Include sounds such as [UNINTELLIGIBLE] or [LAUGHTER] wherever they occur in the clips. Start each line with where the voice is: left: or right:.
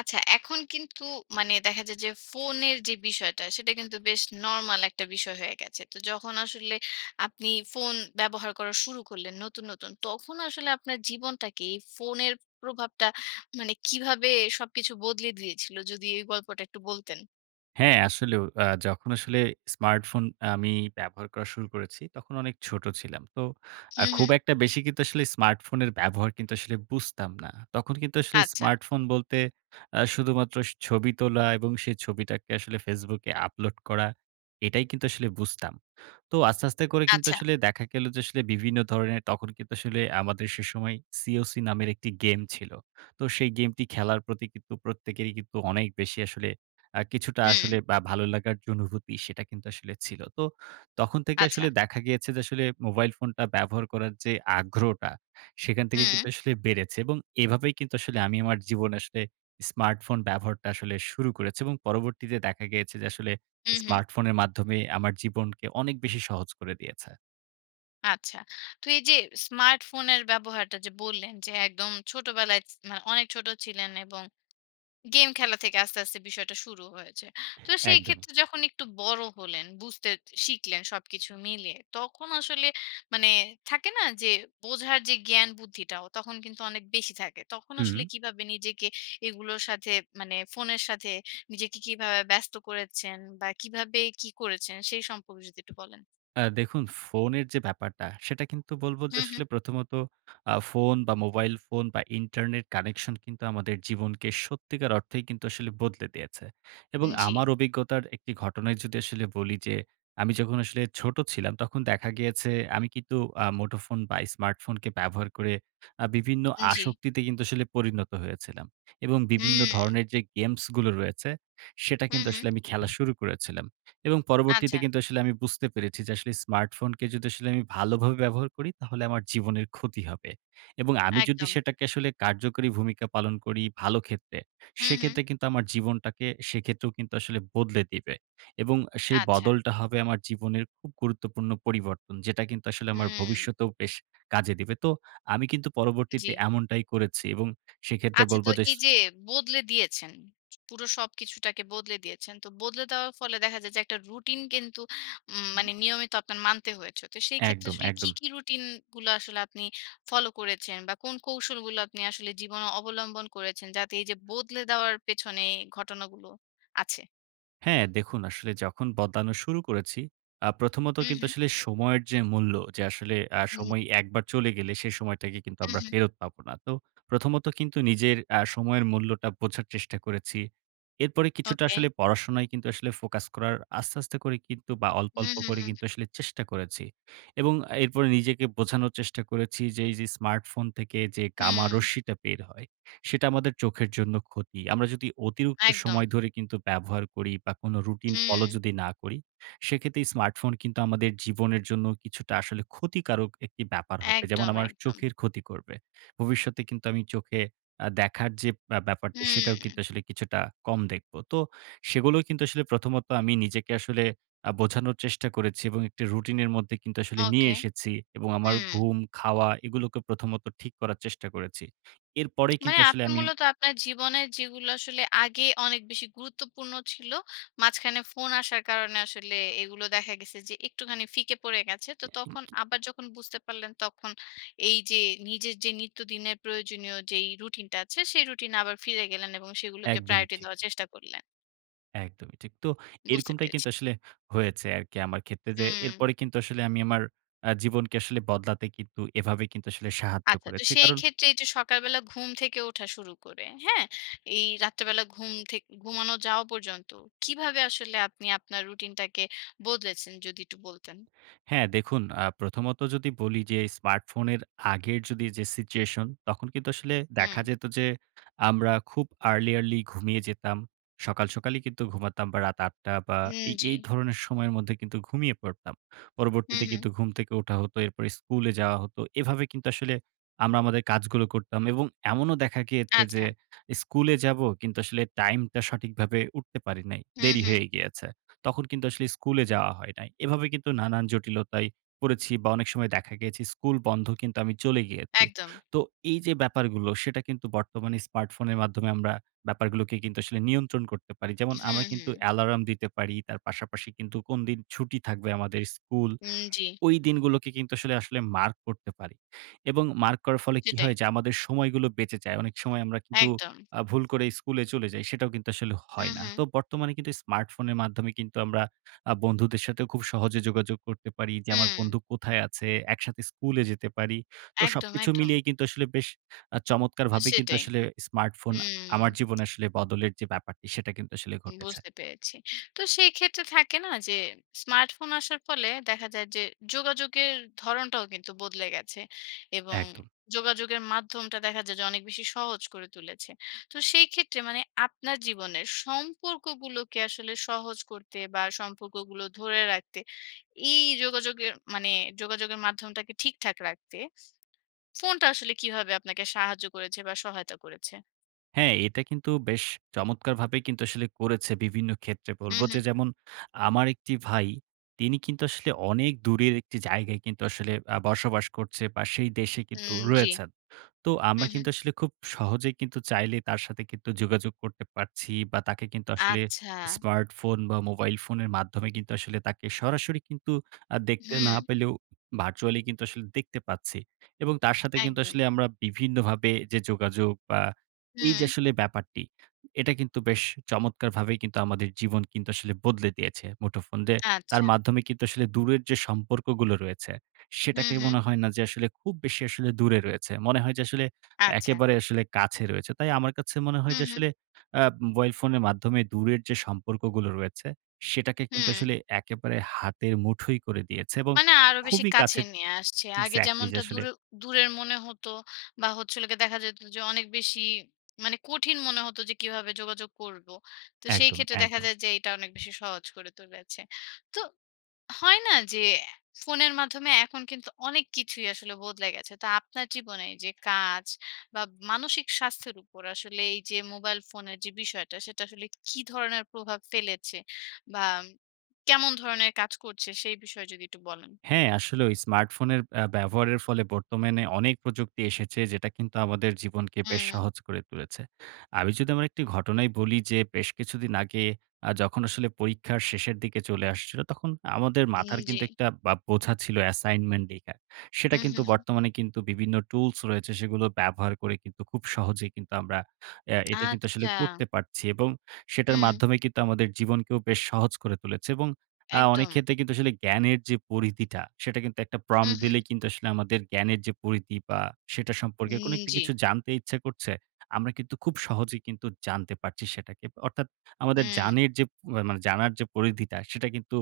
left: আচ্ছা এখন কিন্তু মানে দেখা যায় যে ফোনের যে বিষয়টা, সেটা কিন্তু বেশ নরমাল একটা বিষয় হয়ে গেছে। তো যখন আসলে আপনি ফোন ব্যবহার করা শুরু করলেন নতুন, নতুন তখন আসলে আপনার জীবনটাকে এই ফোনের প্রভাবটা মানে কীভাবে সবকিছু বদলে দিয়েছিল? যদি এই গল্পটা একটু বলতেন।
right: হ্যাঁ, আসলেও। আ যখন আসলে স্মার্টফোন আমি ব্যবহার করা শুরু করেছি, তখন অনেক ছোট ছিলাম। তো আ
left: হুম,
right: খুব
left: হুম।
right: একটা বেশি কিন্তু আসলে স্মার্টফোনের ব্যবহার কিন্তু আসলে বুঝতাম না। তখন কিন্তু আসলে
left: আচ্ছা।
right: স্মার্টফোন বলতে আ শুধুমাত্র স ছবি তোলা এবং সেই ছবিটাকে আসলে Facebook এ আপলোড করা এটাই কিন্তু আসলে বুঝতাম। তো আস্তে, আস্তে করে কিন্তু
left: আচ্ছা।
right: আসলে দেখা গেল যে আসলে বিভিন্ন ধরণের তখন কিন্তু আসলে আমাদের সেসময় সিওসি নামের একটি গেম ছিল। তো সেই গেমটি খেলার প্রতি কিন্তু প্রত্যেকেরই কিন্তু অনেক বেশি আসলে আ কিছুটা
left: হুম।
right: আসলে বা ভালো লাগার যে অনুভূতি, সেটা কিন্তু আসলে ছিল। তো তখন থেকে
left: আচ্ছা।
right: আসলে দেখা গিয়েছে যে আসলে মোবাইল ফোনটা ব্যবহার করার যে আগ্রহটা, সেখান থেকে
left: হুম।
right: কিন্তু আসলে বেড়েছে এবং এভাবেই কিন্তু আসলে আমি আমার জীবনে আসলে স্মার্টফোন ব্যবহারটা আসলে শুরু করেছি। এবং পরবর্তীতে দেখা গিয়েছে যে আসলে
left: হুম, হুম।
right: স্মার্টফোনের মাধ্যমে আমার জীবনকে অনেক বেশি সহজ করে দিয়েছে।
left: আচ্ছা। তো এইযে স্মার্টফোনের ব্যবহারটা যে বললেন যে একদম ছোটবেলায় ছ না অনেক ছোট ছিলেন এবং গেম খেলা থেকে আস্তে, আস্তে বিষয়টা শুরু হয়েছে। তো
right: একদমই।
left: সেইক্ষেত্রে যখন একটু বড় হলেন, বুঝতে শিখলেন সবকিছু মিলিয়ে। তখন আসলে, মানে থাকে না? যে বোঝার যে জ্ঞান বুদ্ধিটাও তখন কিন্তু অনেক বেশি থাকে। তখন আসলে
right: হুম।
left: কীভাবে নিজেকে এগুলোর সাথে, মানে ফোনের সাথে নিজেকে কীভাবে ব্যস্ত করেছেন? বা, কীভাবে কী করেছেন? সেই সম্পর্কে যদি একটু বলেন।
right: আ দেখুন ফোনের যে ব্যাপারটা সেটা কিন্তু বলবো যে,
left: হু, হু।
right: "আসলে প্রথমত আ ফোন বা, মোবাইল ফোন বা, ইন্টারনেট কানেকশন কিন্তু আমাদের জীবনকে সত্যিকার অর্থেই কিন্তু আসলে বদলে দিয়েছে।" এবং
left: উম জি।
right: আমার অভিজ্ঞতার একটি ঘটনায় যদি আসলে বলি যে, "আমি যখন আসলে ছোটো ছিলাম তখন দেখা গিয়েছে আমি কিন্তু আ মুঠোফোন বা স্মার্টফোনকে ব্যবহার করে আ বিভিন্ন
left: উম জি।
right: আসক্তিতে কিন্তু আসলে পরিণত হয়েছিলাম এবং বিভিন্ন
left: হুম।
right: ধরনের যে গেমসগুলো রয়েছে, সেটা
left: হু,
right: কিন্তু
left: হু।
right: আসলে আমি খেলা শুরু করেছিলাম। এবং পরবর্তীতে
left: আচ্ছা।
right: কিন্তু আসলে আমি বুঝতে পেরেছি যে আসলে স্মার্টফোনকে যদি আসলে আমি ভালোভাবে ব্যবহার করি, তাহলে আমার জীবনের ক্ষতি হবে এবং আমি যদি
left: একদম।
right: সেটাকে আসলে কার্যকরী ভূমিকা পালন করি ভালো ক্ষেত্রে,
left: হু, হু।
right: সেক্ষেত্রে কিন্তু আমার জীবনটাকে সেক্ষেত্রেও কিন্তু আসলে বদলে দিবে এবং আ সেই
left: আচ্ছা।
right: বদলটা হবে আমার জীবনের খুব গুরুত্বপূর্ণ পরিবর্তন। যেটা কিন্তু আসলে আমার
left: হুম।
right: ভবিষ্যতেও বেশ কাজে দিবে। তো আমি কিন্তু
left: জি।
right: পরবর্তীতে এমনটাই করেছি এবং সেক্ষেত্রে
left: আচ্ছা, তো
right: বলবো যে ছ
left: এইযে বদলে দিয়েছেন। ছু পুরো সবকিছুটাকে বদলে দিয়েছেন। তো বদলে দেওয়ার ফলে দেখা যায় যে একটা রুটিন কিন্তু উম
right: হুম।
left: মানে নিয়মিত আপনার মানতে হয়েছে। তো সেইক্ষেত্রে
right: একদম,
left: আসলে কী,
right: একদম।
left: কী রুটিনগুলা আসলে আপনি ফলো করেছেন? বা কোন কৌশলগুলো আপনি আসলে জীবনে অবলম্বন করেছেন? যাতে এইযে বদলে দেওয়ার পেছনে ঘটনাগুলো আছে?
right: হ্যাঁ, দেখুন আসলে যখন বদলানো শুরু করেছি, আ প্রথমত
left: হু,
right: কিন্তু
left: হু।
right: আসলে সময়ের যে মূল্য, যে আসলে আ
left: হুম।
right: সময় একবার চলে গেলে সেই সময়টাকে কিন্তু
left: হু,
right: আমরা
left: হু।
right: ফেরত পাবো না। তো প্রথমত কিন্তু নিজের আ সময়ের মূল্যটা বোঝার চেষ্টা করেছি। এরপরে কিছুটা
left: ওকে।
right: আসলে পড়াশোনায় কিন্তু আসলে ফোকাস করার, আস্তে, আস্তে করে কিন্তু বা, অল্প,
left: হু,
right: অল্প
left: হু,
right: করে
left: হু।
right: কিন্তু আসলে চেষ্টা করেছি এবং এরপরে নিজেকে বোঝানোর চেষ্টা করেছি যে, "এইযে স্মার্টফোন থেকে যে gamma
left: হু।
right: রশ্মিটা বের হয়, সেটা আমাদের চোখের জন্য ক্ষতি।" আমরা যদি অতিরিক্ত
left: একদম।
right: সময় ধরে কিন্তু ব্যবহার করি বা কোন রুটিন ফলো
left: হুম।
right: যদি না করি, সেক্ষেত্রে স্মার্টফোন কিন্তু আমাদের জীবনের জন্য কিছুটা আসলে ক্ষতিকারক একটি ব্যাপার হবে যেমন
left: একদম,
right: আমার
left: একদম।
right: চোখের ক্ষতি করবে। ভবিষ্যতে কিন্তু আমি চোখে আ দেখার যে ব্য ব্যাপারটা, সেটাও
left: হুম।
right: কিন্তু আসলে কিছুটা কম দেখব। তো সেগুলোও কিন্তু আসলে প্রথমত আমি নিজেকে আসলে আ বোঝানোর চেষ্টা করেছি এবং একটি রুটিনের মধ্যে কিন্তু আসলে নিয়ে
left: ওকে,
right: এসেছি এবং আমার
left: হুম।
right: ঘুম, খাওয়া এগুলোকে প্রথমত ঠিক করার চেষ্টা করেছি। এরপরেই
left: মানে,
right: কিন্তু আসলে
left: আপনি
right: আমি…
left: মূলত আপনার জীবনের যেগুলা আসলে আগে অনেক বেশি গুরুত্বপূর্ণ ছিল, মাঝখানে ফোন আসার কারণে আসলে এগুলো দেখা গেছে যে একটুখানি ফিকে পড়ে গেছে। তো তখন
right: [UNINTELLIGIBLE]
left: আবার যখন বুঝতে পারলেন, তখন এইযে নিজের যে নিত্যদিনের প্রয়োজনীয় যেই রুটিনটা আছে, সেই রুটিনে আবার ফিরে গেলেন এবং সেগুলোকে
right: একদমই
left: প্রায়োরিটি
right: ঠিক।
left: দেওয়ার চেষ্টা করলেন।
right: একদমই ঠিক। তো
left: বুঝতে
right: এরকমটাই
left: পেরেছি।
right: কিন্তু আসলে হয়েছে আরকি আমার ক্ষেত্রে যে,
left: হুম।
right: এরপরে কিন্তু আসলে আমি আমার আ জীবনকে কিন্তু বদলাতে কিন্তু এভাবে কিন্তু সাহায্য
left: আচ্ছা। তো
right: করেছি। কারণ
left: সেইক্ষেত্রে এইযে সকালবেলা ঘুম থেকে ওঠা শুরু করে। হ্যাঁ? এই রাত্রিবেলা ঘুম থেকে ঘুমানো যাওয়া পর্যন্ত। কীভাবে আসলে আপনি আপনার রুটিনটাকে বদলেছেন? যদি একটু বলতেন।
right: হ্যাঁ, দেখুন আ প্রথমত যদি বলি যে স্মার্টফোনের আগের যদি যে সিচুয়েশন, তখন কিন্তু আসলে দেখা
left: হুম।
right: যেত যে আমরা খুব early, early ঘুমিয়ে যেতাম। সকাল, সকালই কিন্তু ঘুমাতাম বা, রাত ৮ টা বা,
left: হুম,
right: এই
left: জি।
right: এই ধরনের সময়ের মধ্যে ঘুমিয়ে পড়তাম।
left: হুম,
right: পরবর্তীতে
left: হুম।
right: কিন্তু ঘুম থেকে ওঠা হতো এরপর স্কুলে যাওয়া হতো। এভাবে কিন্তু আসলে আমরা আমাদের কাজগুলো করতাম এবং এমনও দেখা গিয়েছে যে
left: আচ্ছা।
right: স্কুলে যাবো কিন্তু আসলে টাইমটা সঠিকভাবে উঠতে পারি নাই,
left: হুম,
right: দেরি
left: হুম।
right: হয়ে গিয়েছে। তখন কিন্তু আসলে স্কুলে যাওয়া হয় নাই। এভাবে কিন্তু নানান জটিলতায় পড়েছি বা অনেক সময় দেখা গেছে স্কুল বন্ধ, কিন্তু আমি চলে গিয়েছি।
left: একদম।
right: তো এইযে ব্যাপারগুলো সেটা কিন্তু বর্তমানে স্মার্টফোনের মাধ্যমে আমরা ব্যাপারগুলোকে কিন্তু আসলে নিয়ন্ত্রণ করতে পারি। যেমন
left: হুম,
right: আমরা কিন্তু
left: হুম।
right: অ্যালার্ম দিতে পারি, তার পাশাপাশি কিন্তু কোনদিন ছুটি থাকবে আমাদের স্কুল,
left: হুম, জি।
right: ওই দিনগুলোকে কিন্তু আসলে আসলে মার্ক করতে পারি এবং মার্ক করার ফলে কি
left: সেটাই।
right: হয়? যে আমাদের সময়গুলো বেঁচে যায়। এ অনেক সময় আমরা কিন্তু
left: একদম।
right: আ ভুল করে স্কুলে চলে যাই। সেটাও কিন্তু আসলে হয়
left: হুম,
right: না। তো
left: হুম।
right: বর্তমানে কিন্তু স্মার্টফোনের মাধ্যমে কিন্তু আমরা আ বন্ধুদের সাথেও খুব সহজে যোগাযোগ করতে পারি যে আমার
left: হুম।
right: বন্ধু কোথায় আছে? একসাথে স্কুলে যেতে পারি। তো
left: একদম,
right: সবকিছু
left: একদম।
right: মিলিয়ে কিন্তু আসলে বেশ আ
left: আ
right: চমৎকারভাবে কিন্তু
left: সেটাই।
right: আসলে স্মার্টফোন আমার
left: হুম।
right: জীবনে আসলে বদলের যে ব্যাপারটি, সেটা কিন্তু আসলে
left: উম
right: ঘটেছে।
left: বুঝতে পেরেছি। তো সেইক্ষেত্রে থাকে না? যে স্মার্টফোন আসার ফলে দেখা যায় যে যোগাযোগের ধরণটাও কিন্তু বদলে গেছে এবং
right: একদম।
left: যোগাযোগের মাধ্যমটা দেখা যায় যে অনেক বেশি সহজ করে তুলেছে। তো সেইক্ষেত্রে মানে আপনার জীবনের সম্পর্কগুলোকে আসলে সহজ করতে বা, সম্পর্কগুলো ধরে রাখতে এই যোগাযোগের মানে যোগাযোগের মাধ্যমটাকে ঠিকঠাক রাখতে, ফোনটা আসলে কীভাবে আপনাকে সাহায্য করেছে বা, সহায়তা করেছে?
right: হ্যাঁ এটা কিন্তু বেশ চমৎকারভাবে কিন্তু আসলে করেছে বিভিন্ন ক্ষেত্রে বলবো,
left: হুম, হুম।
right: যে যেমন আমার একটি ভাই, তিনি কিন্তু আসলে অনেক দূরের একটি জায়গায় কিন্তু আসলে আ বসবাস করছে বা সেই দেশে কিন্তু
left: হুম, জ্বি।
right: রয়েছেন। তো আমরা
left: হুম, হুম।
right: কিন্তু আসলে খুব সহজে কিন্তু চাইলেই তার সাথে কিন্তু যোগাযোগ করতে পারছি বা তাকে কিন্তু আসলে
left: আচ্ছা।
right: স্মার্টফোন বা মোবাইল ফোনের মাধ্যমে কিন্তু আসলে তাকে সরাসরি কিন্তু আ দেখতে না
left: হুম।
right: পেলেও, virtually কিন্তু আসলে দেখতে পাচ্ছি। এবং তার সাথে কিন্তু
left: একদম।
right: আসলে আমরা বিভিন্নভাবে যে যোগাযোগ বা এই যে
left: হুম।
right: আসলে ব্যাপারটি, এটা কিন্তু বেশ চমৎকারভাবেই কিন্তু আমাদের জীবন কিন্তু আসলে বদলে দিয়েছে মুঠোফোন যে, তার
left: আচ্ছা।
right: মাধ্যমে কিন্তু আসলে দূরের যে সম্পর্কগুলো রয়েছে,
left: হুম,
right: সেটাকে
left: হুম।
right: মনে হয় না যে আসলে খুব বেশি আসলে দূরে রয়েছে। মনে হয় যে আসলে,
left: আচ্ছা।
right: একেবারে আসলে কাছে রয়েছে। তাই আমার কাছে মনে হয়
left: হুম,
right: যে
left: হুম।
right: আসলে আ মোবাইল ফোনের মাধ্যমে দূরের যে সম্পর্কগুলো রয়েছে, সেটাকে কিন্তু
left: হুম।
right: আসলে একেবারে হাতের মুঠোই করে দিয়েছে এবং
left: মানে আরো বেশি
right: খুবই
left: কাছে
right: কাছের
left: নিয়ে আসছে। আগে
right: exactly যে
left: যেমনটা
right: আসলে
left: দূরে দূরের মনে হতো বা হচ্ছে হল গিয়ে দেখা যেত যে অনেক বেশি মানে কঠিন মনে হতো যে, "কীভাবে যোগাযোগ করবো!" তো সেই
right: একদম,
left: ক্ষেত্রে দেখা
right: একদম।
left: যায় যে এইটা অনেক বেশি সহজ করে তুলেছে। তো হয় না যে, ফোনের মাধ্যমে এখন কিন্তু অনেক কিছুই আসলে বদলে গেছে। তো আপনার জীবনে যে কাজ, বা মানসিক স্বাস্থ্যের উপর আসলে এই যে মোবাইল ফোনের যে বিষয়টা, সেটা আসলে কি ধরনের প্রভাব ফেলেছে? বাম কেমন ধরনের কাজ করছে, সেই বিষয়ে যদি একটু বলেন?
right: হ্যাঁ আসলেও, স্মার্টফোনের আ ব্যবহারের ফলে বর্তমানে অনেক প্রযুক্তি এসেছে যেটা কিন্তু আমাদের জীবনকে বেশ
left: হুম।
right: সহজ করে তুলেছে। আমি যদি আমার একটি ঘটনাই বলি যে বেশ কিছুদিন আগে আ যখন আসলে পরীক্ষার শেষের দিকে চলে আসছিল, তখন আমাদের
left: উম
right: মাথার
left: জ্বি।
right: কিন্তু একটা বা বোঝা ছিল assignment লেখা সেটা
left: হুম,
right: কিন্তু
left: হুম, হুম।
right: বর্তমানে কিন্তু বিভিন্ন tools রয়েছে, সেগুলো ব্যবহার করে কিন্তু খুব সহজেই কিন্তু আমরা অ্যা এটা কিন্তু আসলে
left: আচ্ছা!
right: করতে পারছি এবং সেটার
left: হুম।
right: মাধ্যমে কিন্তু আমাদের জীবনকেও বেশ সহজ করে তুলেছে এবং আ অনেক
left: একদম।
right: ক্ষেত্রে কিন্তু আসলে জ্ঞানের যে পরিধিটা, সেটা কিন্তু একটা prom
left: হুম, হুম।
right: দিলেই কিন্তু আসলে আমাদের জ্ঞানের যে পরিধি বা সেটা
left: উম
right: সম্পর্কে কোনো একটি
left: জ্বি।
right: কিছু জানতে ইচ্ছা করছে, আমরা কিন্তু খুব সহজেই কিন্তু জানতে পারছি সেটাকে। অর্থাৎ আমাদের
left: হুম।
right: জানের যে মানে জানার যে পরিধিটা, সেটা কিন্তু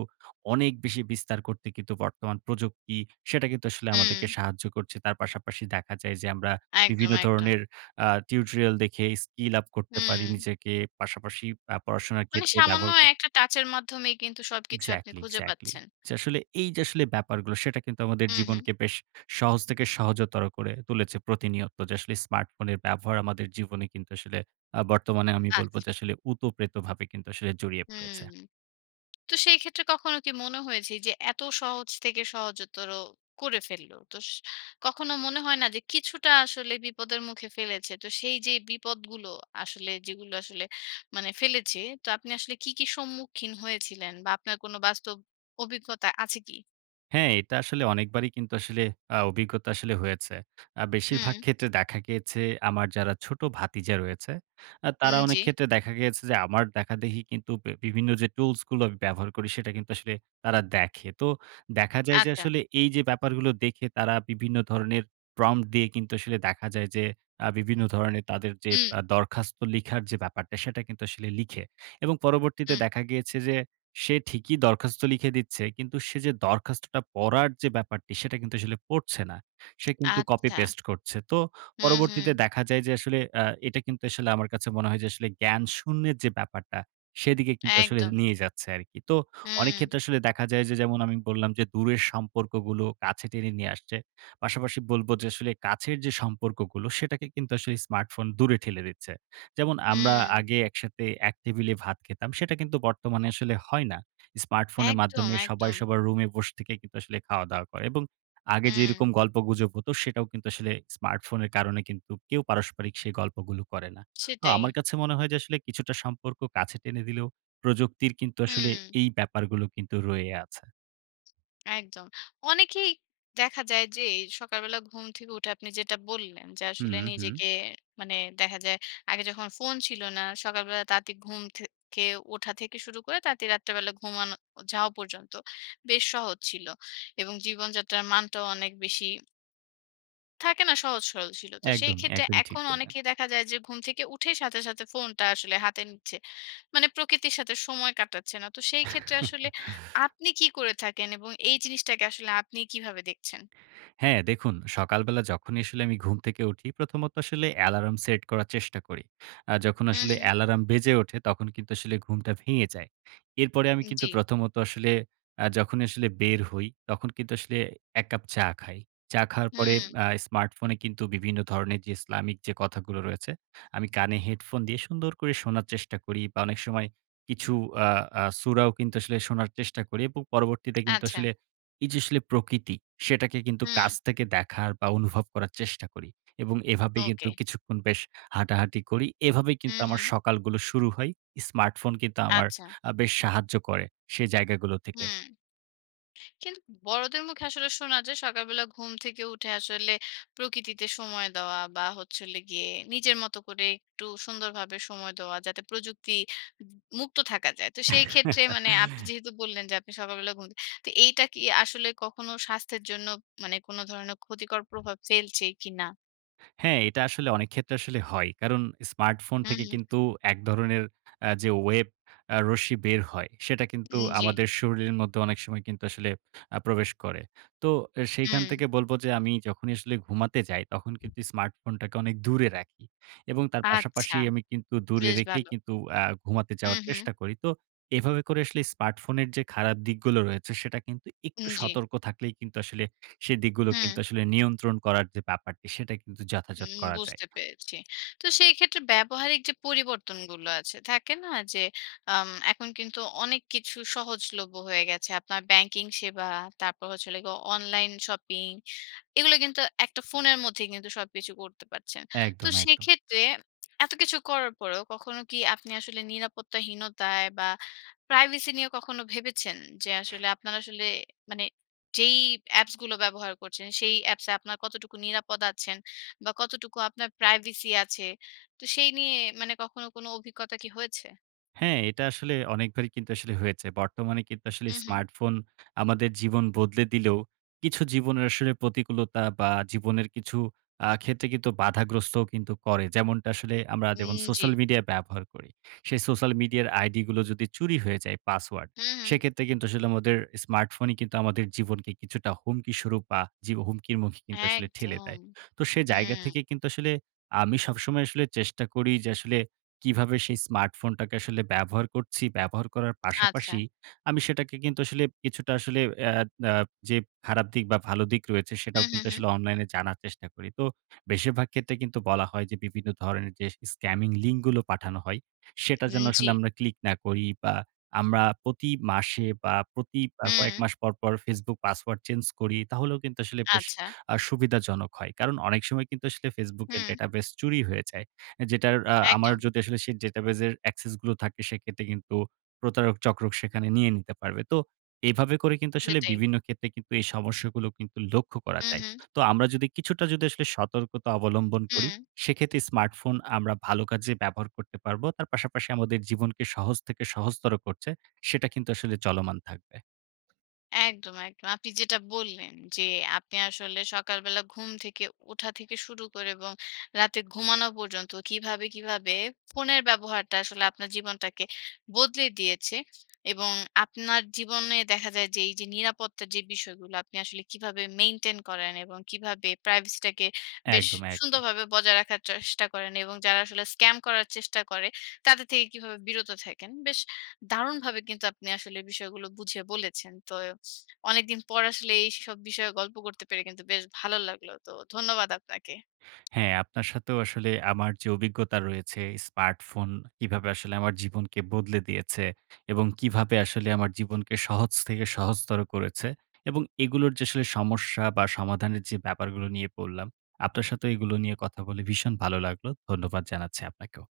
right: অনেক বেশি বিস্তার করতে কিন্তু বর্তমান প্রযুক্তি, সেটা কিন্তু আসলে আমাদেরকে
left: হুম।
right: সাহায্য করছে, তার পাশাপাশি দেখা যায় যে আমরা
left: একদম,
right: বিভিন্ন
left: একদম।
right: ধরনের আ টিউটোরিয়াল দেখে skill up করতে পারি
left: হুম।
right: নিজেকে, পাশাপাশি আ পড়াশোনার
left: মানে
right: ক্ষেত্রে
left: সামান্য
right: ব্যবহার ক
left: একটা টাচ এর মাধ্যমেই কিন্তু সবকিছু আপনি
right: Exactly,
left: খুঁজে
right: exactly!
left: পাচ্ছেন।
right: যে আসলে এই যে আসলে ব্যাপারগুলো, সেটা কিন্তু আমাদের
left: হুম, হুম।
right: জীবনকে বেশ সহজ থেকে সহজতর করে তুলেছে প্রতিনিয়ত, যে আসলে স্মার্টফোনের ব্যবহার আমাদের জীবনে কিন্তু আসলে, আ বর্তমানে আমি বলবো
left: আচ্ছা।
right: যে, "আসলে ওতপ্রোতভাবে কিন্তু আসলে জড়িয়ে
left: হুম।
right: পড়েছে।"
left: তো সেইক্ষেত্রে কখনো কি মনে হয়েছে এই যে এত সহজ থেকে সহজতর করে ফেলল তোস কখনো মনে হয় না যে কিছুটা আসলে বিপদের মুখে ফেলেছে? তো সেই যেই বিপদগুলো আসলে যেগুলো আসলে মানে ফেলেছে, তো আপনি আসলে কি, কি সম্মুখীন হয়েছিলেন, বা আপনার কোনো বাস্তব অভিজ্ঞতা আছে কি?
right: হ্যাঁ এটা আসলে অনেকবারই কিন্তু আসলে আ অভিজ্ঞতা আসলে হয়েছে। আ বেশিরভাগ
left: হুম।
right: ক্ষেত্রে দেখা গিয়েছে আমার যারা ছোট ভাতিজা রয়েছে, আ তারা
left: উম জি।
right: অনেকক্ষেত্রে দেখা গিয়েছে যে, আমার দেখাদেখি বে বিভিন্ন যে টুলসগুলো আমি ব্যবহার করি, সেটা কিন্তু আসলে তারা দেখে। তো দেখা যায় যে
left: আচ্ছা।
right: আসলে, এইযে ব্যাপারগুলো দেখে তারা বিভিন্ন ধরনের prompt দিয়ে কিন্তু আসলে দেখা যায় যে, আ বিভিন্ন ধরণের তাদের যে
left: হুম।
right: আ দরখাস্ত লিখার যে ব্যাপারটা, সেটা কিন্তু আসলে লিখে এবং পরবর্তীতে
left: হুম।
right: দেখা গিয়েছে যে, সে ঠিকই দরখাস্ত লিখে দিচ্ছে। কিন্তু সে যে দরখাস্তটা পড়ার যে ব্যাপারটা, সেটা কিন্তু আসলে পড়ছে না। সে কিন্তু কপি
left: আচ্ছা।
right: পেস্ট করছে। তো
left: হু,
right: পরবর্তীতে
left: হু।
right: দেখা যায় যে, আসলে আ এটা কিন্তু আসলে আমার কাছে মনে হয় যে আসলে জ্ঞান শূন্যের যে ব্যাপারটা, সেদিকে কিন্তু আসলে
left: একদম।
right: নিয়ে যাচ্ছে আরকি। তো
left: হুম।
right: অনেকক্ষেত্রে আসলে দেখা যায় যে যেমন আমি বললাম যে, "দূরের সম্পর্কগুলো কাছে টেনে নিয়ে আসছে।" পাশাপাশি বলবো যে, "আসলে কাছের যে সম্পর্কগুলো সেটাকে কিন্তু আসলে স্মার্টফোন দূরে ঠেলে দিচ্ছে।" যেমন আমরা
left: হুম।
right: আগে একসাথে এক টেবিলে ভাত খেতাম। সেটা কিন্তু বর্তমানে আসলে হয় না। স্মার্টফোনের
left: একদম,
right: মাধ্যমে সবাই
left: একদম।
right: সবার রুমে বসে থেকে কিন্তু আসলে খাওয়া-দাওয়া করে এবং আগে
left: হুম।
right: যেরকম গল্পগুজব হতো, সেটাও কিন্তু আসলে স্মার্টফোনের কারণে কিন্তু কেউ পারস্পরিক সেই গল্পগুলো করে না। আ আমার
left: সেটাই।
right: কাছে মনে হয় যে, আসলে কিছুটা সম্পর্ক কাছে টেনে দিলেও প্রযুক্তির কিন্তু আসলে
left: হুম।
right: এই ব্যাপারগুলো কিন্তু রয়ে আছে।
left: একদম। অনেকেই দেখা যায় যে এ সকালবেলা ঘুম থেকে উঠে আপনি যেটা বললেন যে,
right: হুম,
left: "আসলে
right: উ-হুম।
left: নিজেকে মানে দেখা যায় আগে যখন ফোন ছিল না, সকালবেলা তাড়াতাড়ি ঘুম থেকে ওঠা থেকে শুরু করে তাড়াতাড়ি রাত্রিবেলা ঘুমানো ও যাওয়া পর্যন্ত বেশ সহজ ছিল এবং জীবনযাত্রার মানটাও অনেক বেশি" থাকে না? সহজ সরল ছিল। তো
right: একদমই,
left: সেইক্ষেত্রে
right: একদমই। ঠিক
left: এখন
right: বললেন।
left: অনেকেই দেখা যায় যে ঘুম থেকে উঠেই সাথে, সাথে ফোনটা আসলে হাতে নিচ্ছে। মানে প্রকৃতির সাথে সময় কাটাচ্ছে না। তো সেইক্ষেত্রে আসলে
right: [CHUCKLES]
left: আপনি কী করে থাকেন? এবং এই জিনিসটাকে আসলে আপনি কীভাবে দেখছেন?
right: হ্যাঁ, দেখুন সকালবেলা যখনই আসলে আমি ঘুম থেকে উঠি, প্রথমত আসলে অ্যালার্ম সেট করার চেষ্টা করি। আ যখন
left: হু,
right: আসলে
left: হু।
right: অ্যালার্ম বেজে ওঠে, তখন কিন্তু আসলে ঘুমটা ভেঙে যায়। এরপরে আমি
left: উম
right: কিন্তু
left: জি।
right: প্রথমত আসলে আ যখন আসলে বের হই, তখন কিন্তু আসলে এক কাপ চা খাই। চা খাওয়ার পরে
left: হুম।
right: আ স্মার্টফোনে বিভিন্ন ধরনের ইসলামিক যে কথাগুলো রয়েছে, আমি কানে হেডফোন দিয়ে সুন্দর করে শোনার চেষ্টা করি বা, অনেক সময় কিছু আ আ সুরাও কিন্তু আসলে শোনার চেষ্টা করি এবং পরবর্তীতে কিন্তু
left: আচ্ছা।
right: আসলে এইযে আসলে প্রকৃতি, সেটাকে কিন্তু
left: হুম।
right: কাছ থেকে দেখার বা অনুভব করার চেষ্টা করি এবং এভাবে কিন্তু
left: ওকে।
right: কিছুক্ষণ বেশ হাঁটাহাঁটি করি। এভাবেই
left: হু,
right: কিন্তু আমার
left: হু।
right: সকালগুলো শুরু হয়। স্মার্টফোন কিন্তু আমার
left: আচ্ছা।
right: আ বেশ সাহায্য করে, সে জায়গাগুলো থেকে।
left: হুম। কিন্তু বড়দের মুখে আসলে শোনা যায় সকালবেলা ঘুম থেকে উঠে আসলে প্রকৃতিতে সময় দেওয়া বা, হচ্ছে হলো গিয়ে নিজের মতো করে একটু সুন্দরভাবে সময় দেওয়া। যাতে প্রযুক্তি উবু মুক্ত থাকা যায়। তো সেইক্ষেত্রে মানে আপনি
right: [LAUGHS]
left: যেহেতু বললেন যে, আপনি সকালবেলা ঘুম থে তো এইটা কি আসলে কখনো স্বাস্থ্যের জন্য মানে কোন ধরনের ক্ষতিকর প্রভাব ফেলছে কিনা?
right: হ্যাঁ, এটা আসলে অনেকক্ষেত্রে আসলে হয়। কারণ স্মার্টফোন
left: হুম,
right: থেকে
left: হুম।
right: কিন্তু এক ধরনের আ যে ওয়েব আ রশ্মি বের হয়, সেটা কিন্তু
left: উম জি।
right: আমাদের শরীরের মধ্যে অনেক সময় কিন্তু আসলে আ প্রবেশ করে। তো এ সেইখান
left: হুম।
right: থেকে বলবো যে, "আমি যখনি আসলে ঘুমাতে যাই, তখন কিন্তু স্মার্টফোন অনেক দূরে রাখি" এবং তার
left: আচ্ছা!
right: পাশাপাশি আমি কিন্তু দূরে
left: বেশ
right: রেখেই
left: ভালো।
right: কিন্তু আ ঘুমাতে
left: হুম,
right: যাওয়ার
left: হুম।
right: চেষ্টা করি। তো এভাবে করে আসলে স্মার্টফোনের যে খারাপ দিকগুলো রয়েছে, সেটা কিন্তু
left: উম
right: একটু
left: জি।
right: সতর্ক থাকলেই কিন্ত আসলে সে দিকগুলো কিন্তু
left: হুম।
right: আসলে নিয়ন্ত্রণ করার যে ব্যাপারটি, সেটা কিন্তু যথাযথ
left: উম
right: করা যায়।
left: বুঝতে পেরেছি। তো সেইক্ষেত্রে ব্যবহারিক যে পরিবর্তনগুলো আছে, থাকে না? যে আম এখন কিন্তু অনেক কিছু সহজলভ্য হয়ে গেছে। আপনার ব্যাংকিং সেবা তারপর হচ্ছে হলো গিয়ে অনলাইন শপিং, এগুলো কিন্তু একটা ফোনের মধ্যেই কিন্তু সবকিছু করতে পারছেন। তো
right: একদম, একদম।
left: সেক্ষেত্রে [SMACKS LIPS] এত কিছু করার পরেও কখনো কি আপনি আসলে নিরাপত্তাহীনতায় বা প্রাইভেসি নিয়ে কখনো ভেবেছেন? যে আসলে আপনার আসলে মানে যেই অ্যাপসগুলো ব্যবহার করছেন, সেই অ্যাপসে আপনার কতটুকু নিরাপদ আছেন? বা কতটুকু আপনার প্রাইভেসি আছে? তো সেই নিয়ে মানে কখনো কোনো অভিজ্ঞতা কি হয়েছে?
right: হ্যাঁ এটা আসলে অনেকবারই কিন্তু আসলে হয়েছে। বর্তমানে কিন্তু আসলে
left: হু, হু।
right: স্মার্টফোন আমাদের জীবন বদলে দিলেও, কিছু জীবনের আসলে প্রতিকূলতা বা জীবনের কিছু আ ক্ষেত্রে কিন্তু বাধাগ্রস্তও কিন্তু করে। যেমনটা আসলে আমরা
left: উম
right: যেমন সোশ্যাল
left: জি।
right: মিডিয়া ব্যবহার করি, সে সোশ্যাল মিডিয়ার আইডিগুলো যদি চুরি হয়ে যায়, পাসওয়ার্ড।
left: হু, হু।
right: সেক্ষেত্রে কিন্তু আসলে আমাদের স্মার্টফোনই কিন্তু আমাদের জীবনকে কিছুটা হুমকি স্বরূপ বা জীব হুমকির মুখ কিন্তু আসলে ঠেলে
left: একদম!
right: দেয়। তো সে জায়গা
left: হুম।
right: থেকে কিন্তু আসলে আমি সবসময় আসলে চেষ্টা করি যে, আসলে কিভাবে সেই স্মার্টফোনটাকে আসলে ব্যবহার করছি। ব্যবহার করার
left: আচ্ছা।
right: পাশাপাশি আমি সেটাকে কিন্তু আসলে কিছুটা আসলে অ্যা অ্যা যে খারাপ দিক বা ভালো দিক রয়েছে,
left: হু,
right: সেটাও
left: হু,
right: কিন্তু
left: হু।
right: আসলে অনলাইনে জানার চেষ্টা করি। তো বেশিরভাগ ক্ষেত্রে কিন্তু বলা হয় যে, বিভিন্ন ধরনের যে স্কামিং লিঙ্ক গুলো পাঠানো হয়, সেটা যেন
left: হুম জি।
right: আসলে আমরা ক্লিক না করি বা আমরা প্রতি মাসে বা প্রতি আ কয়েক
left: হুম।
right: মাস পর, পর Facebook পাসওয়ার্ড চেঞ্জ করি, তাহলেও কিন্তু আসলে বেশ
left: আচ্ছা।
right: আ সুবিধাজনক হয়। কারণ অনেক সময় কিন্তু আসলে বেশ Facebook এর
left: হুম।
right: ডেটাবেস চুরি হয়ে যায়। এ্যা যেটার আ আমার
left: একদম।
right: যদি আসলে সেই ডেটাবেস এর access গুলো থাকে, সেক্ষেত্রে কিন্তু প্রতারক চক্র সেখানে নিয়ে নিতে পারবে। তো এভাবে করে কিন্তু আসলে
left: সেটাই।
right: বিভিন্ন ক্ষেত্রে কিন্তু এই সমস্যাগুলো কিন্তু লক্ষ্য করা
left: হু,
right: যায়।
left: হু।
right: তো আমরা যদি কিছুটা যদি আসলে সতর্কতা অবলম্বন করি,
left: হুম।
right: সেক্ষেত্রে স্মার্টফোন আমরা ভালো কাজে ব্যবহার করতে পারব। তার পাশাপাশি আমাদের জীবনকে সহজ থেকে সহজতর করছে। সেটা কিন্তু আসলে চলমান থাকবে।
left: একদম, একদম। আপনি যেটা বললেন যে, আপনি আসলে সকালবেলা ঘুম থেকে ওঠা থেকে শুরু করে এবং রাতে ঘুমানো পর্যন্ত কীভাবে, কীভাবে ফোনের ব্যবহারটা আসলে আপনার জীবনটাকে বদলে দিয়েছে। এবং আপনার জীবনে দেখা যায় যে, এই যে নিরাপত্তার যে বিষয়গুলা, আপনি আসলে কিভাবে maintain করেন এবং কিভাবে privacy টাকে বেশ
right: একদম, একদম।
left: সুন্দরভাবে বজায় রাখার চেষ্টা করেন এবং যারা আসলে স্ক্যাম করার চেষ্টা করে, তাদের থেকে কিভাবে বিরত থাকেন। বেশ দারুণভাবে কিন্তু আপনি আসলে বিষয়গুলো বুঝিয়ে বলেছেন! তো অনেকদিন পর আসলে এইসব বিষয়ে গল্প করতে পেরে কিন্তু বেশ ভালো লাগলো। তো ধন্যবাদ আপনাকে।
right: হ্যাঁ, আপনার সাথেও আসলে আমার যে অভিজ্ঞতা রয়েছে, স্মার্টফোন কিভাবে আসলে আমার জীবনকে বদলে দিয়েছে এবং কীভাবে আসলে আমার জীবনকে সহজ থেকে সহজতর করেছে এবং এগুলোর যে আসলে সমস্যা বা সমাধানের যে ব্যাপারগুলো নিয়ে বললাম, আপনার সাথেও এইগুলো নিয়ে কথা বলে ভীষণ ভালো লাগলো! ধন্যবাদ জানাচ্ছি আপনাকেও।